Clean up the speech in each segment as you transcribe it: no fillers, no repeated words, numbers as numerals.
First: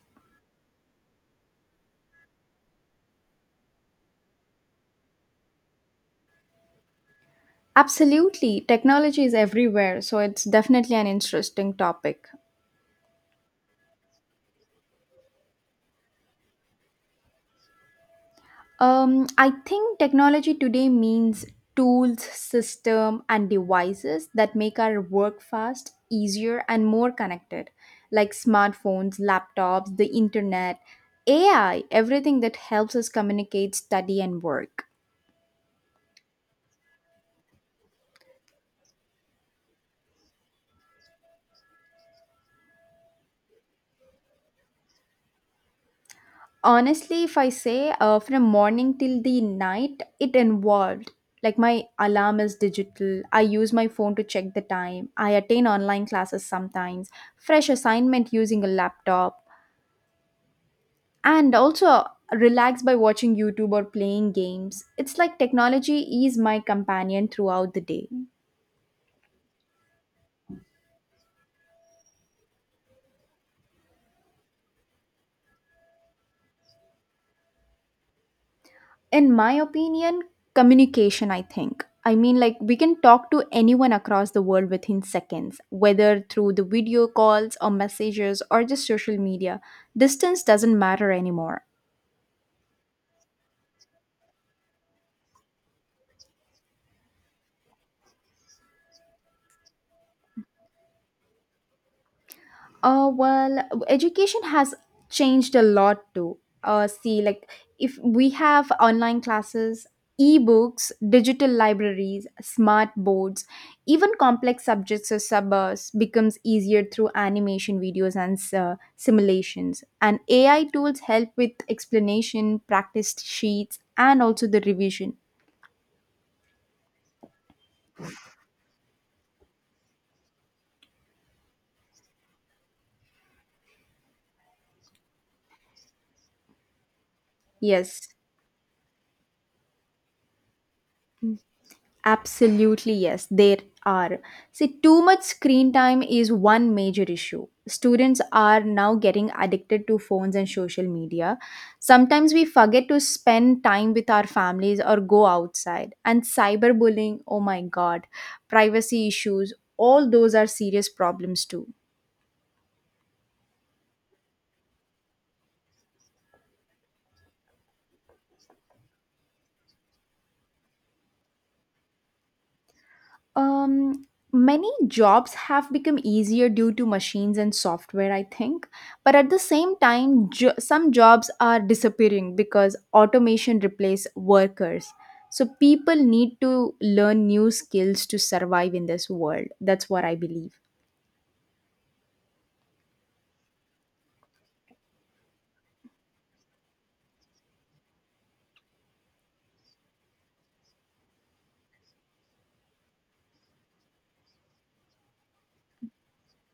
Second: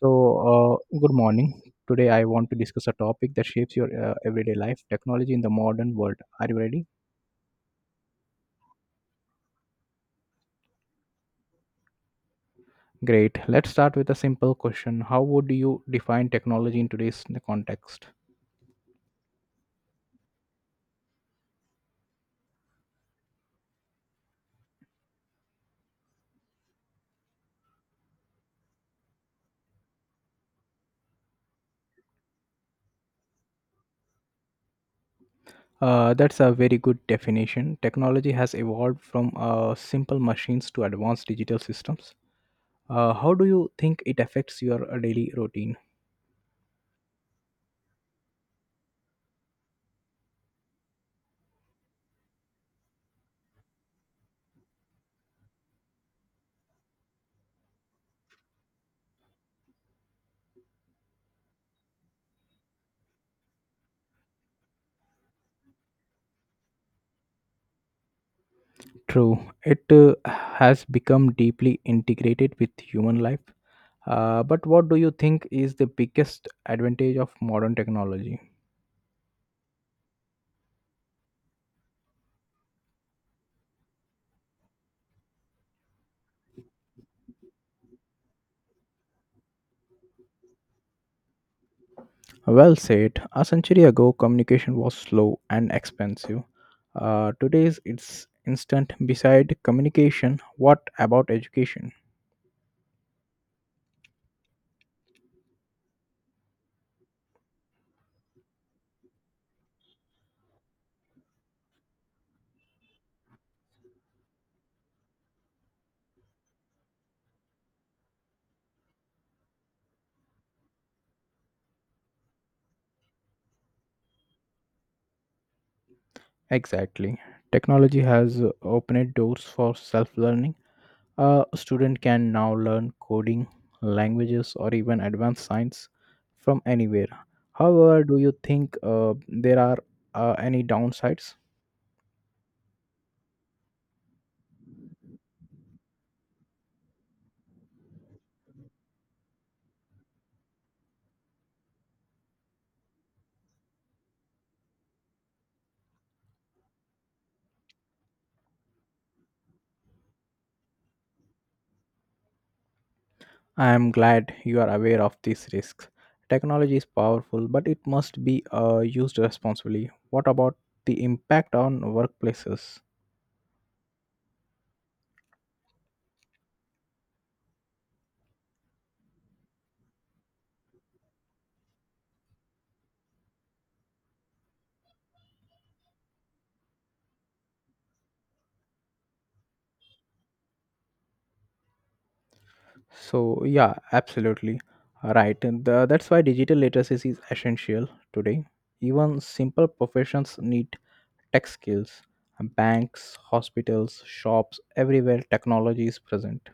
So, good morning. Today, I want to discuss a topic that shapes your everyday life technology in the modern world. Are you ready? Absolutely. Technology is everywhere, so it's definitely an interesting topic. Great. Let's start with a simple question. How would you define technology in today's context? I think technology today means tools, system, and devices that make our work fast, easier, and more connected, like smartphones, laptops, the internet, AI, everything that helps us communicate, study, and work. That's a very good definition. Technology has evolved from simple machines to advanced digital systems. How do you think it affects your daily routine? Honestly, if I say from morning till the night, it involved. Like my alarm is digital. I use my phone to check the time. I attend online classes sometimes. Fresh assignment using a laptop. And also relax by watching YouTube or playing games. It's like technology is my companion throughout the day. True, it has become deeply integrated with human life. But what do you think is the biggest advantage of modern technology? In my opinion, communication, I mean, we can talk to anyone across the world within seconds, whether through the video calls or messages or just social media. Distance doesn't matter anymore. Well said. A century ago, communication was slow and expensive. Today's it's instant. Beside communication, what about education? Well, education has changed a lot too. See, like if we have online classes, ebooks, digital libraries, smart boards, even complex subjects or suburbs becomes easier through animation videos and simulations. And AI tools help with explanation, practice sheets, and also the revision. Exactly. Technology has opened doors for self learning. A student can now learn coding, languages, or even advanced science from anywhere. However, Yes. do you think there are any downsides? Absolutely, yes, there are. See, too much screen time is one major issue. Students are now getting addicted to phones and social media. Sometimes we forget to spend time with our families or go outside. And cyberbullying, oh my god, privacy issues, all those are serious problems too. I am glad you are aware of these risks. Technology is powerful, but it must be used responsibly. What about the impact on workplaces? Um, Many jobs have become easier due to machines and software, I think. But at the same time, some jobs are disappearing because automation replace workers. So people need to learn new skills to survive in this world. That's what I believe. So, yeah, absolutely right. That's why digital literacy is essential today. Even simple professions need tech skills. Banks, hospitals, shops, everywhere technology is present.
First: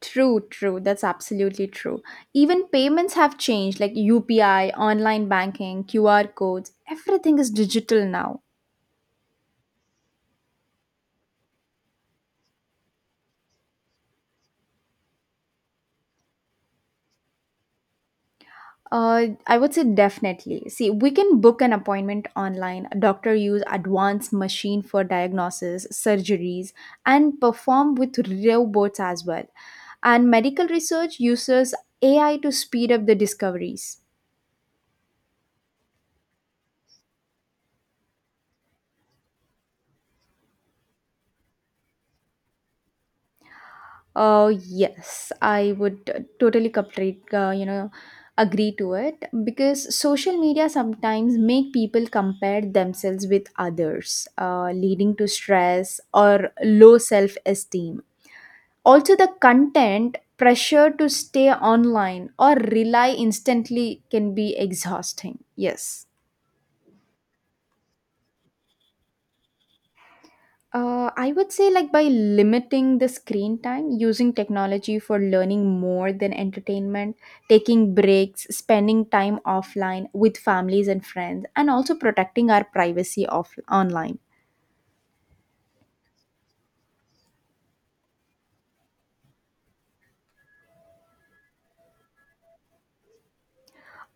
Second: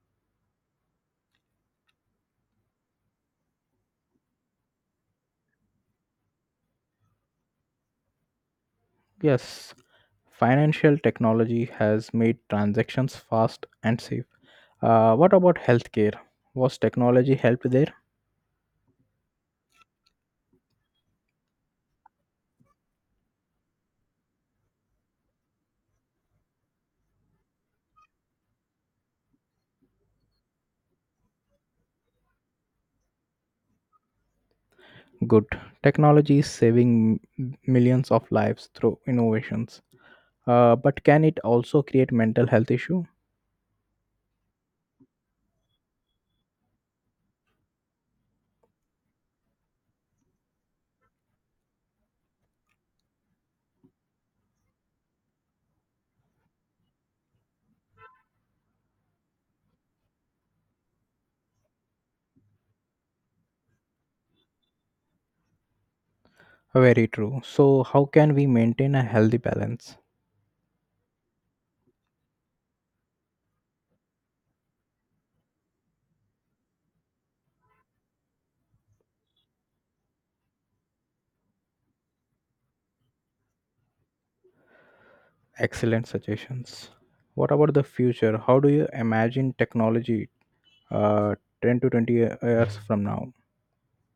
True, true. That's absolutely true. Even payments have changed, like UPI, online banking, QR codes. Everything is digital now. Yes, financial technology has made transactions fast and safe. What about healthcare? Was technology helped there? I would say definitely. See, we can book an appointment online. Doctor use advanced machine for diagnosis, surgeries, and perform with robots as well. And medical research uses AI to speed up the discoveries. Good. Technology is saving millions of lives through innovations. But can it also create mental health issue? Oh yes, I would totally complete, agree to it, because social media sometimes make people compare themselves with others, leading to stress or low self-esteem. Also, the content pressure to stay online or rely instantly can be exhausting. Yes. Very true. So, how can we maintain a healthy balance? I would say, like, by limiting the screen time, using technology for learning more than entertainment, taking breaks, spending time offline with families and friends, and also protecting our privacy online. Excellent suggestions. What about the future? How do you imagine technology uh, 10 to 20 years from now?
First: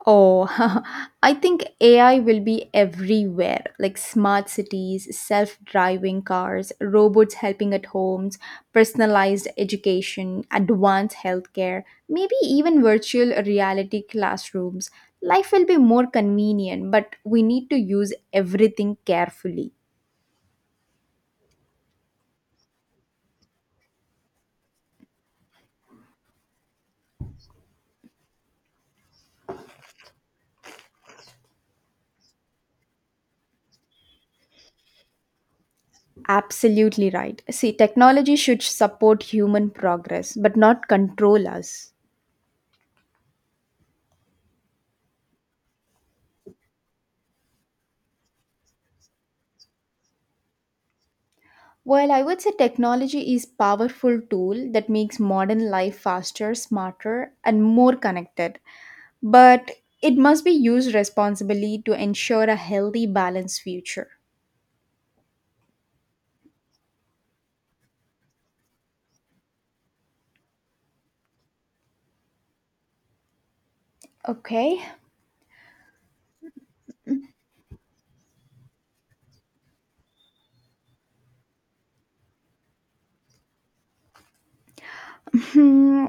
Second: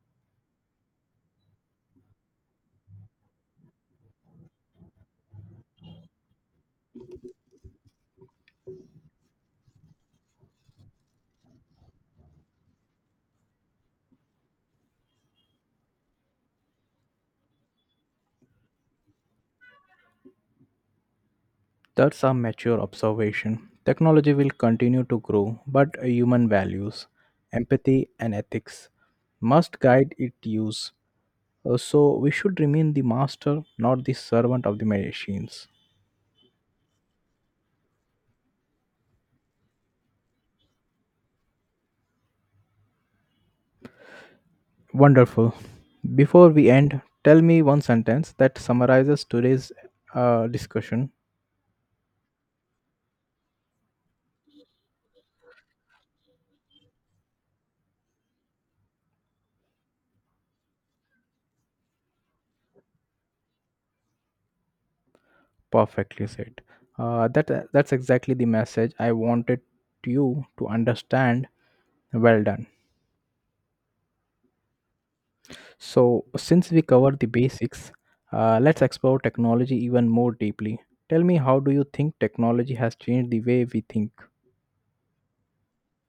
Oh, I think AI will be everywhere, like smart cities, self driving cars, robots helping at homes, personalized education, advanced healthcare, maybe even virtual reality classrooms. Life will be more convenient, but we need to use everything carefully. That's a mature observation. Technology will continue to grow, but human values, empathy, and ethics must guide its use. So, we should remain the master, not the servant of the machines. Absolutely right. See, technology should support human progress, but not control us. Wonderful. Before we end, tell me one sentence that summarizes today's discussion. Well, I would say technology is powerful tool that makes modern life faster, smarter, and more connected. But it must be used responsibly to ensure a healthy, balanced future. Perfectly said. That's exactly the message I wanted you to understand. Well done. Okay. So, since we covered the basics, let's explore technology even more deeply. Tell me, how do you think technology has changed the way we think? Hmm,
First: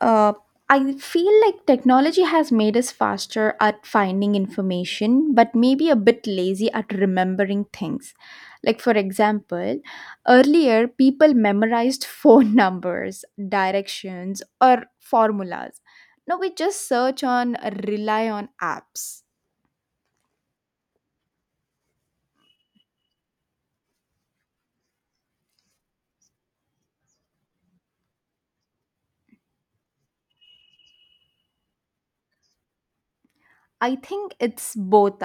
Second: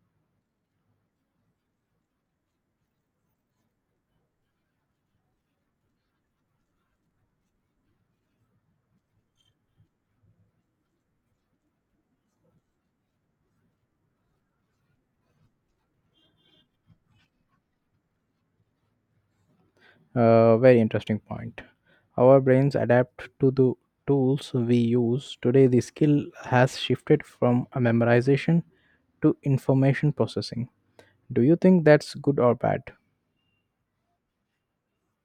uh, I feel like technology has made us faster at finding information, but maybe a bit lazy at remembering things. Like, for example, earlier people memorized phone numbers, directions, or formulas. Now we just search on, rely on apps. Very interesting point. Our brains adapt to the tools we use. Today, the skill has shifted from a memorization to information processing. Do you think that's good or bad? I think it's both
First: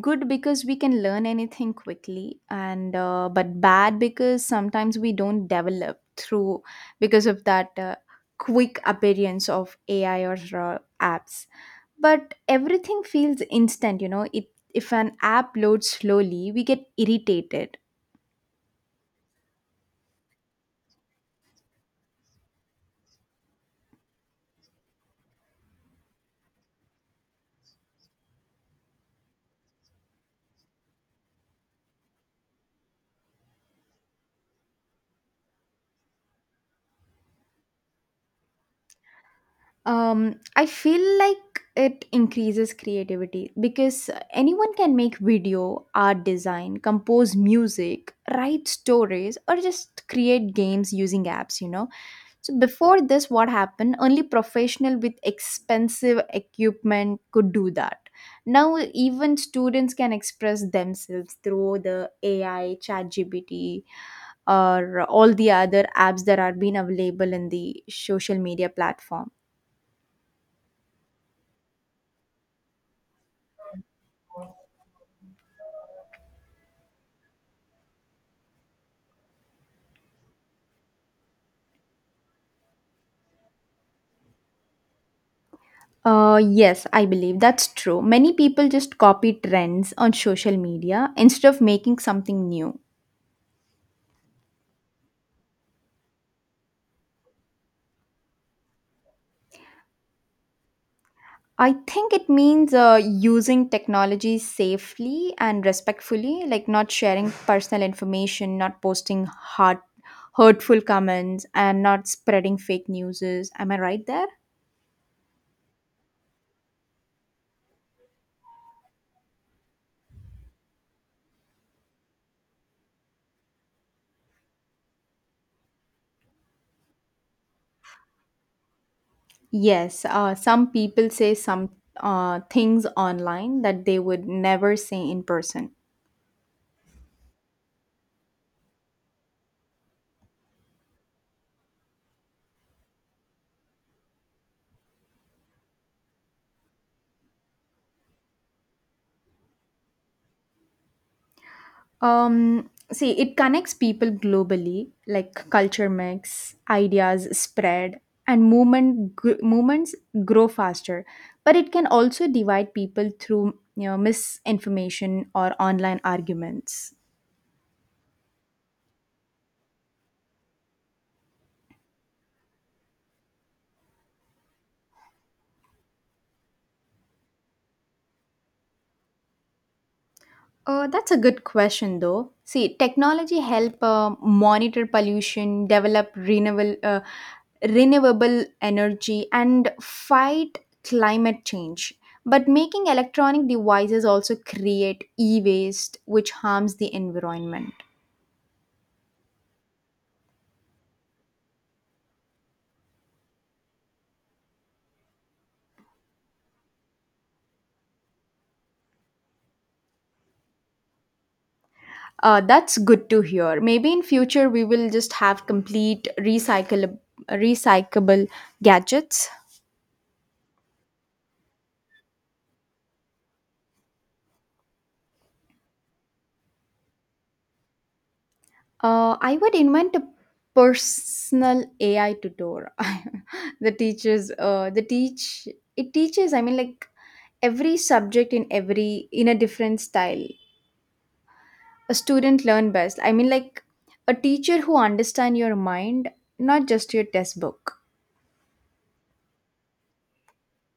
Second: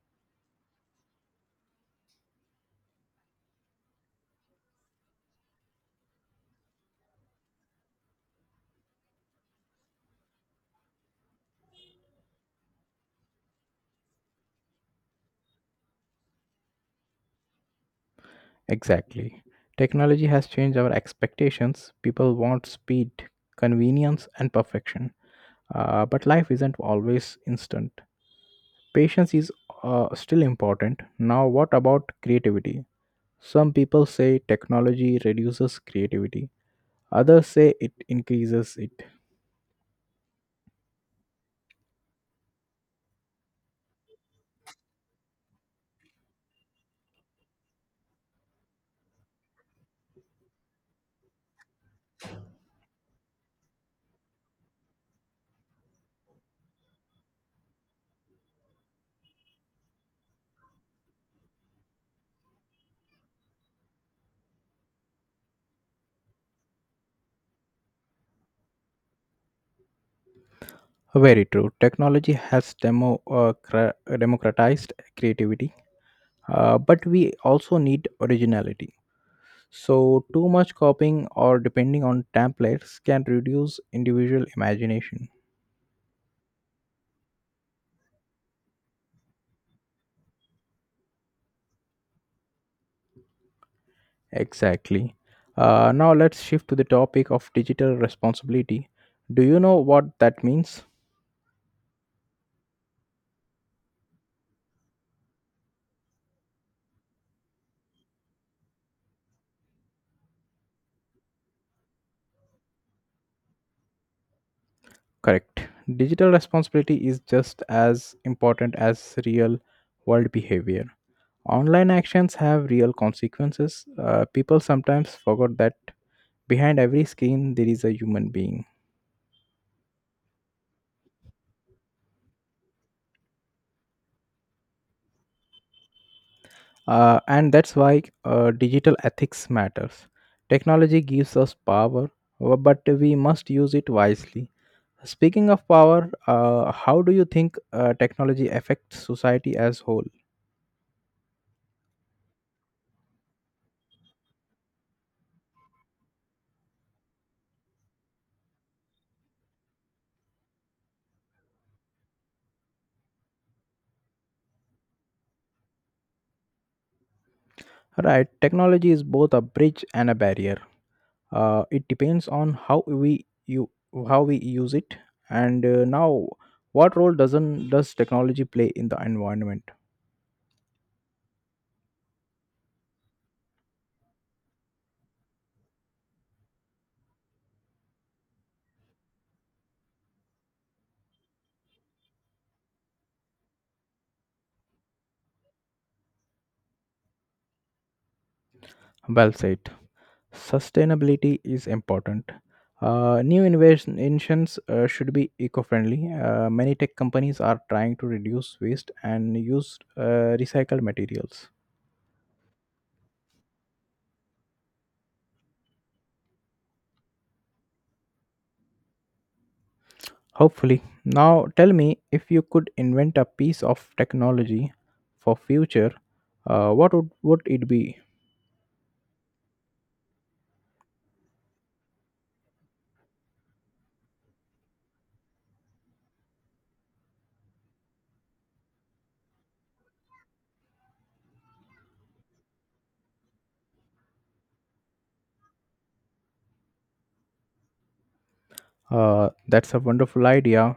good, because we can learn anything quickly, and but bad because sometimes we don't develop through, because of that quick appearance of AI or apps. But everything feels instant, you know. It if an app loads slowly, we get irritated. Exactly. Technology has changed our expectations. People want speed, convenience, and perfection. But life isn't always instant. Patience is still important. Now, what about creativity? Some people say technology reduces creativity. Others say it increases it. I feel like it increases creativity, because anyone can make video, art design, compose music, write stories, or just create games using apps, you know. So, before this, what happened? Only professional with expensive equipment could do that. Now, even students can express themselves through the AI, ChatGPT, or all the other apps that are being available in the social media platform. Very true. Technology has democratized creativity, but we also need originality. So, too much copying or depending on templates can reduce individual imagination. Yes, I believe that's true. Many people just copy trends on social media instead of making something new. Exactly. Now, let's shift to the topic of digital responsibility. Do you know what that means? I think it means using technology safely and respectfully, like not sharing personal information, not posting hurtful comments, and not spreading fake news. Am I right there? Correct. Digital responsibility is just as important as real world behavior. Online actions have real consequences. People sometimes forget that behind every screen there is a human being. Yes, some people say some things online that they would never say in person. And that's why digital ethics matters. Technology gives us power, but we must use it wisely. Speaking of power, how do you think technology affects society as whole? See, it connects people globally, like culture mix, ideas spread, and movements grow faster. But it can also divide people through, you know, misinformation or online arguments. Right, technology is both a bridge and a barrier. It depends on how we use it. And Now, what role doesn't does technology play in the environment? That's a good question, though. See, technology help monitor pollution, develop renewable energy, and fight climate change. But making electronic devices also create e-waste, which harms the environment. Well said. Sustainability is important. New innovations should be eco-friendly. Many tech companies are trying to reduce waste and use recycled materials. That's good to hear. Maybe in future we will just have complete recyclable gadgets. Hopefully. Now tell me, if you could invent a piece of technology for future, what would it be? I would invent a personal AI tutor. the teachers, the teach it teaches. Every subject in every in a different style. A student learn best. A teacher who understand your mind, not just your test book. That's a wonderful idea.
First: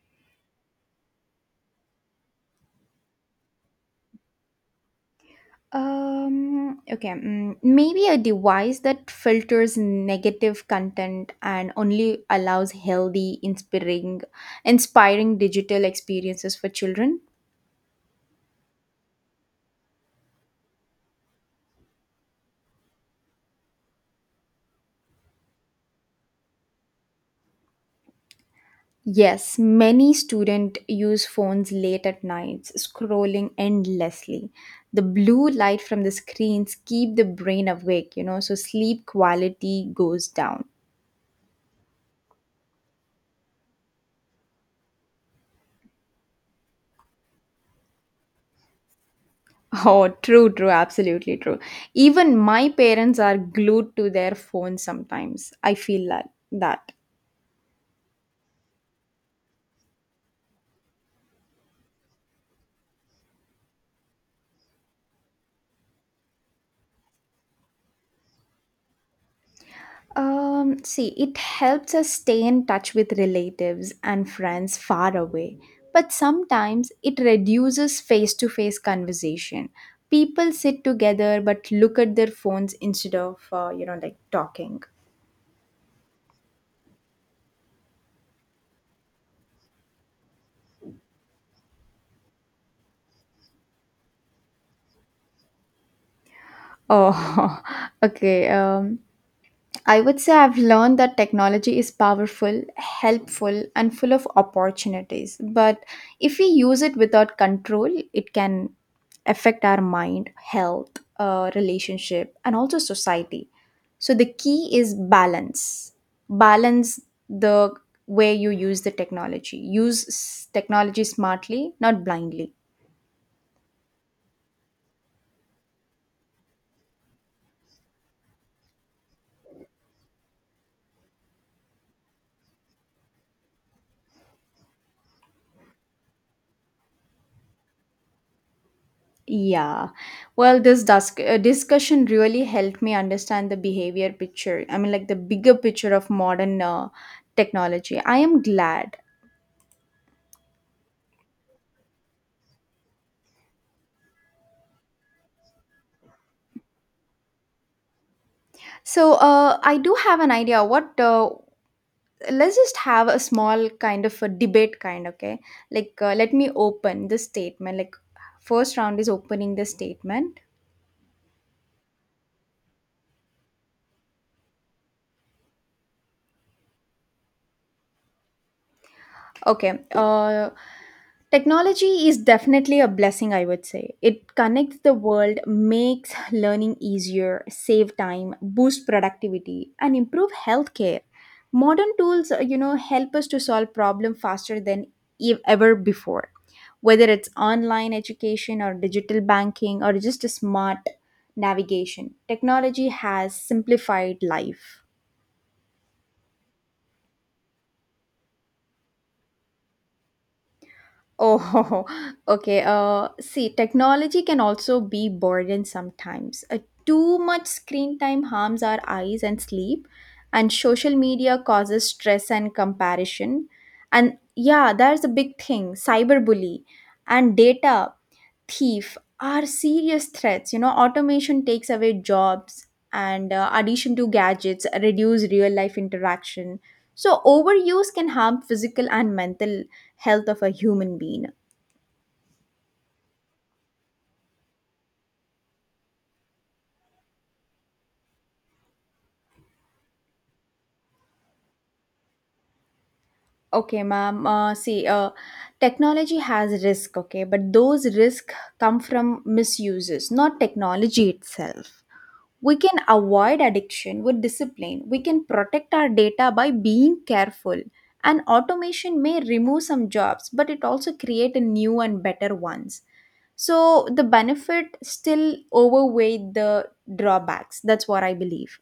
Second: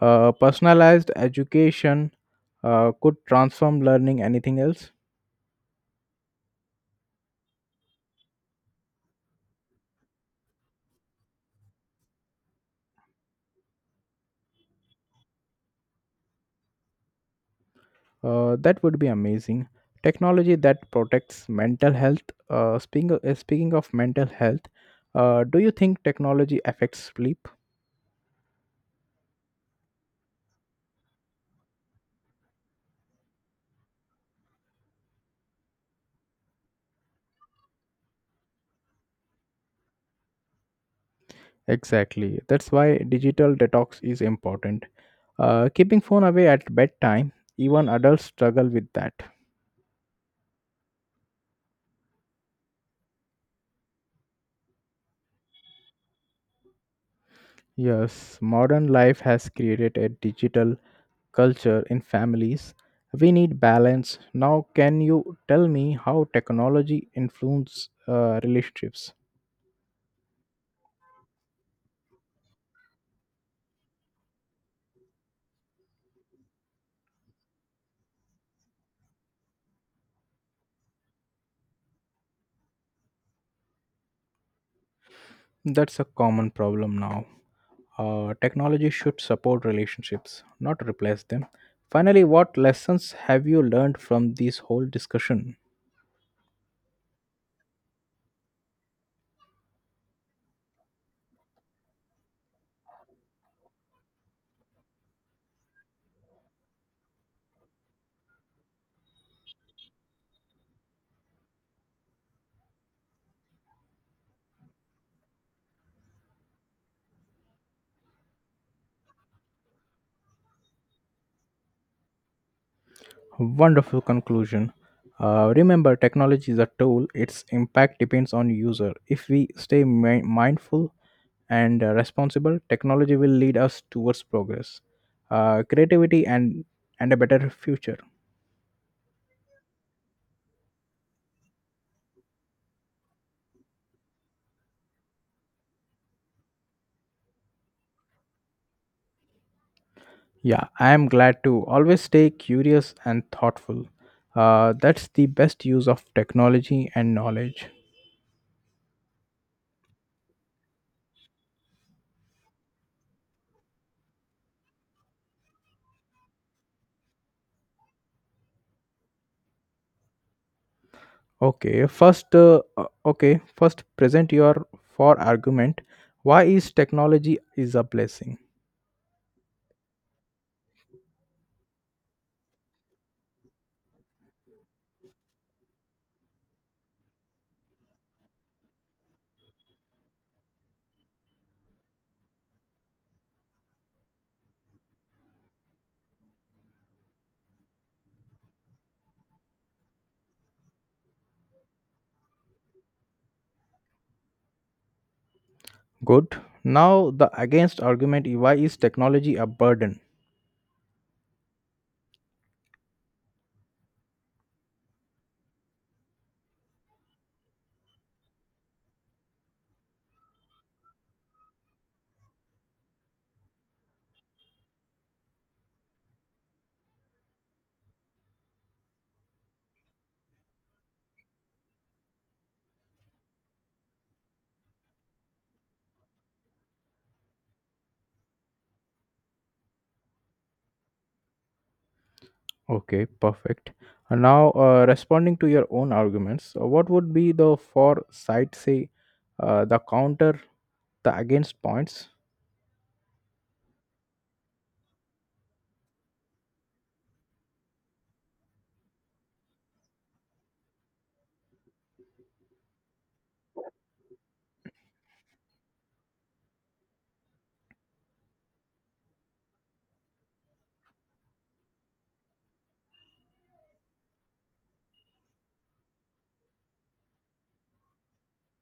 Personalized education could transform learning. Anything else? Um. Okay. Maybe a device that filters negative content and only allows healthy, inspiring digital experiences for children. That would be amazing. Technology that protects mental health. Speaking of mental health, do you think technology affects sleep? Yes, many students use phones late at nights, scrolling endlessly. The blue light from the screens keep the brain awake, you know, so sleep quality goes down. Exactly. That's why digital detox is important. Keeping phone away at bedtime, even adults struggle with that. Oh, true, true, absolutely true. Even my parents are glued to their phones sometimes. I feel like that. Yes, modern life has created a digital culture in families. We need balance. Now, can you tell me how technology influences relationships? See, it helps us stay in touch with relatives and friends far away, but sometimes it reduces face to face conversation. People sit together but look at their phones instead of, like, talking. That's a common problem now. Technology should support relationships, not replace them. Finally, what lessons have you learned from this whole discussion? Oh, okay. I would say I've learned that technology is powerful, helpful, and full of opportunities. But if we use it without control, it can affect our mind, health, relationship, and also society. So the key is balance. Balance the way you use the technology. Use technology smartly, not blindly. Wonderful conclusion. Remember, technology is a tool. Its impact depends on user. If we stay mindful and responsible, technology will lead us towards progress, creativity, and a better future. Yeah. Well, discussion really helped me understand the bigger picture of modern technology. I am glad. Yeah, I am glad. To always stay curious and thoughtful. That's the best use of technology and knowledge. So, I do have an idea. What? Let's just have a small kind of a debate, kind. Okay. Like, let me open the statement. Like, first round is opening the statement. Okay, first, present your for argument. Why is technology is a blessing? Okay. Technology is definitely a blessing, I would say. It connects the world, makes learning easier, save time, boost productivity, and improve healthcare. Modern tools, help us to solve problem faster than ever before. Whether it's online education or digital banking or just a smart navigation, technology has simplified life. Good. Now, the against argument, why is technology a burden? Oh, okay. See, technology can also be burden sometimes. Too much screen time harms our eyes and sleep, and social media causes stress and comparison. And yeah, there's a big thing, cyberbully and data thief are serious threats. You know, automation takes away jobs, and addition to gadgets reduce real life interaction. So overuse can harm physical and mental health of a human being. Okay, perfect. And now, responding to your own arguments, what would be the for side say the counter, the against points? Okay, ma'am. See, technology has risk. Okay, but those risk come from misuses, not technology itself. We can avoid addiction with discipline, we can protect our data by being careful, and automation may remove some jobs, but it also create a new and better ones. So the benefit still overweigh the drawbacks. That's what I believe.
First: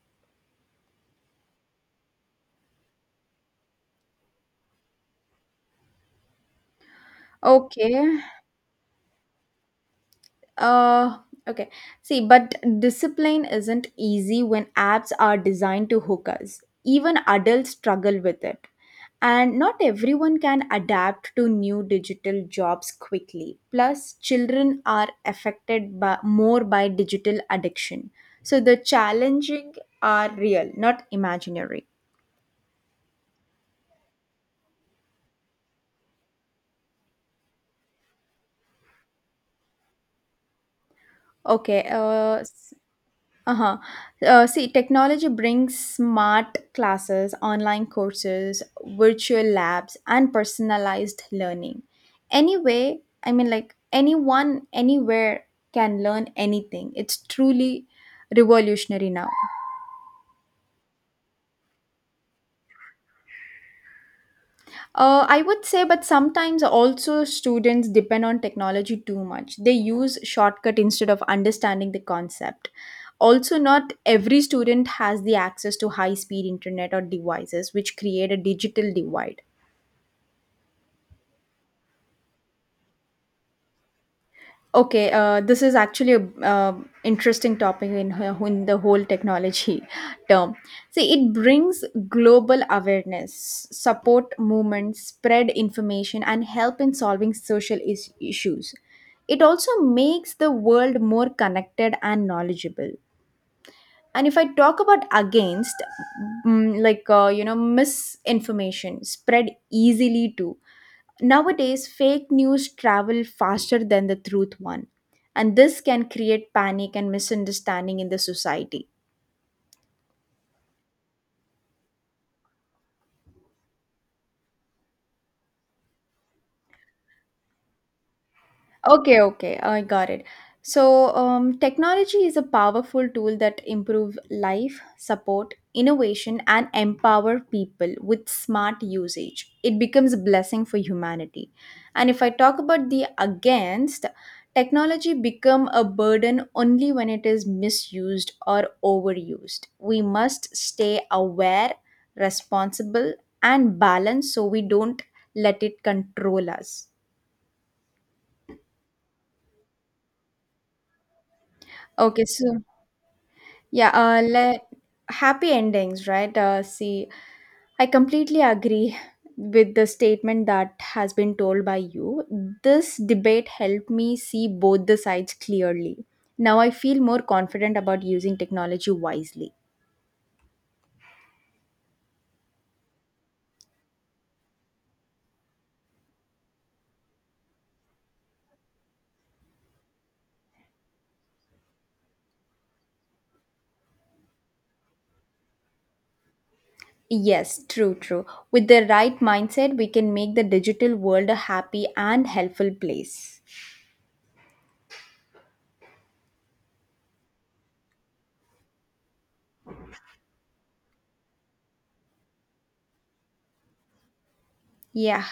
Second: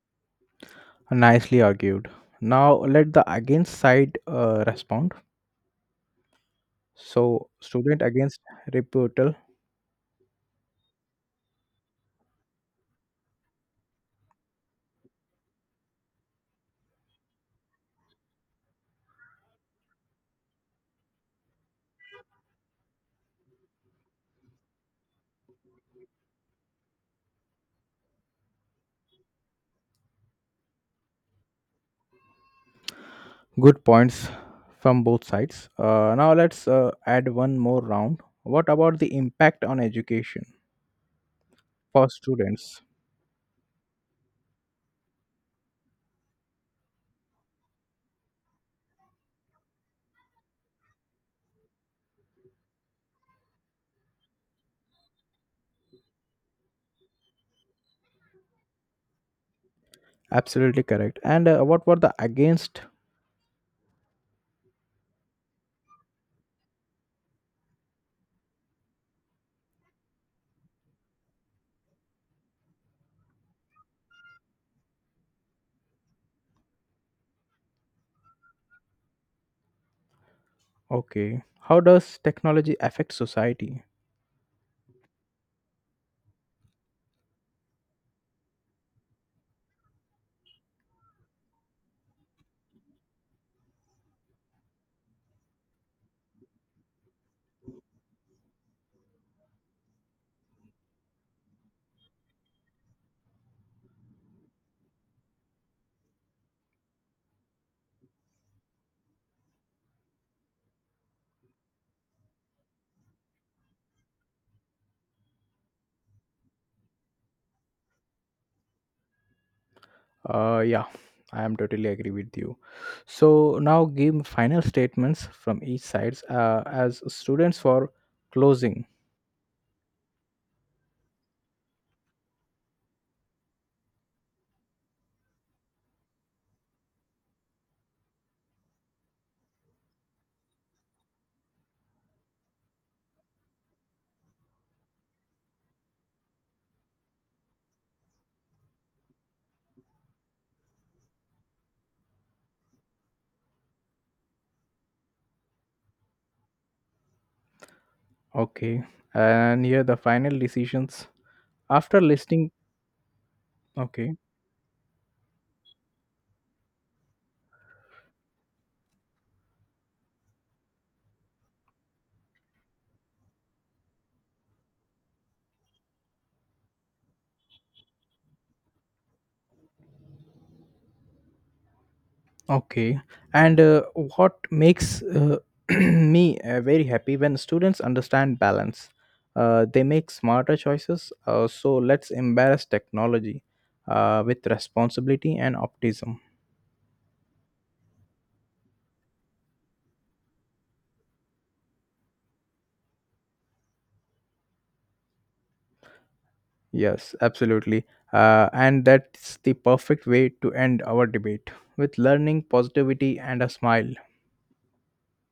Nicely argued. Now, let the against side respond. So, student Okay. against rebuttal. Uh, okay. See, but discipline isn't easy when apps are designed to hook us. Even adults struggle with it. And not everyone can adapt to new digital jobs quickly. Plus, children are affected by, more by, digital addiction. So the challenging are real, not imaginary. Good points from both sides. Now, let's add one more round. What about the impact on education Okay. for students? Uh-huh. See, technology brings smart classes, online courses, virtual labs, and personalized learning. Anyway, anyone, anywhere can learn anything. It's truly revolutionary now. Absolutely correct. And what were the against? I would say, but sometimes also students depend on technology too much. They use shortcut instead of understanding the concept. Also, not every student has the access to high speed internet or devices, which create a digital divide. Okay. How does technology affect society? Okay, this is actually a interesting topic in the whole technology term. See, it brings global awareness, support movements, spread information, and help in solving issues. It also makes the world more connected and knowledgeable. And if I talk about against, misinformation spread easily too. Nowadays, fake news travel faster than the truth one, and this can create panic and misunderstanding in the society. Yeah, I am totally agree with you. So now give final statements from each sides as students for closing. Okay, okay, I got it. So, technology is a powerful tool that improve life, support innovation, and empower people with smart usage. It becomes a blessing for humanity. And if I talk about the against, technology become a burden only when it is misused or overused. We must stay aware, responsible, and balanced, so we don't let it control us. Okay. And here the final decisions after Okay, listing. so yeah, Okay. Happy endings, right? See, I completely agree with the statement that has been told by you. This debate helped me see both the sides clearly. Now I feel more confident about using technology wisely. Okay. And what makes me very happy, when students understand balance, they make smarter choices. So, let's embrace technology with responsibility and optimism. Yes, true, true. With the right mindset, we can make the digital world a happy and helpful place. Yes, absolutely. And that's the perfect way to end our debate, with learning, positivity, and a smile. Yeah.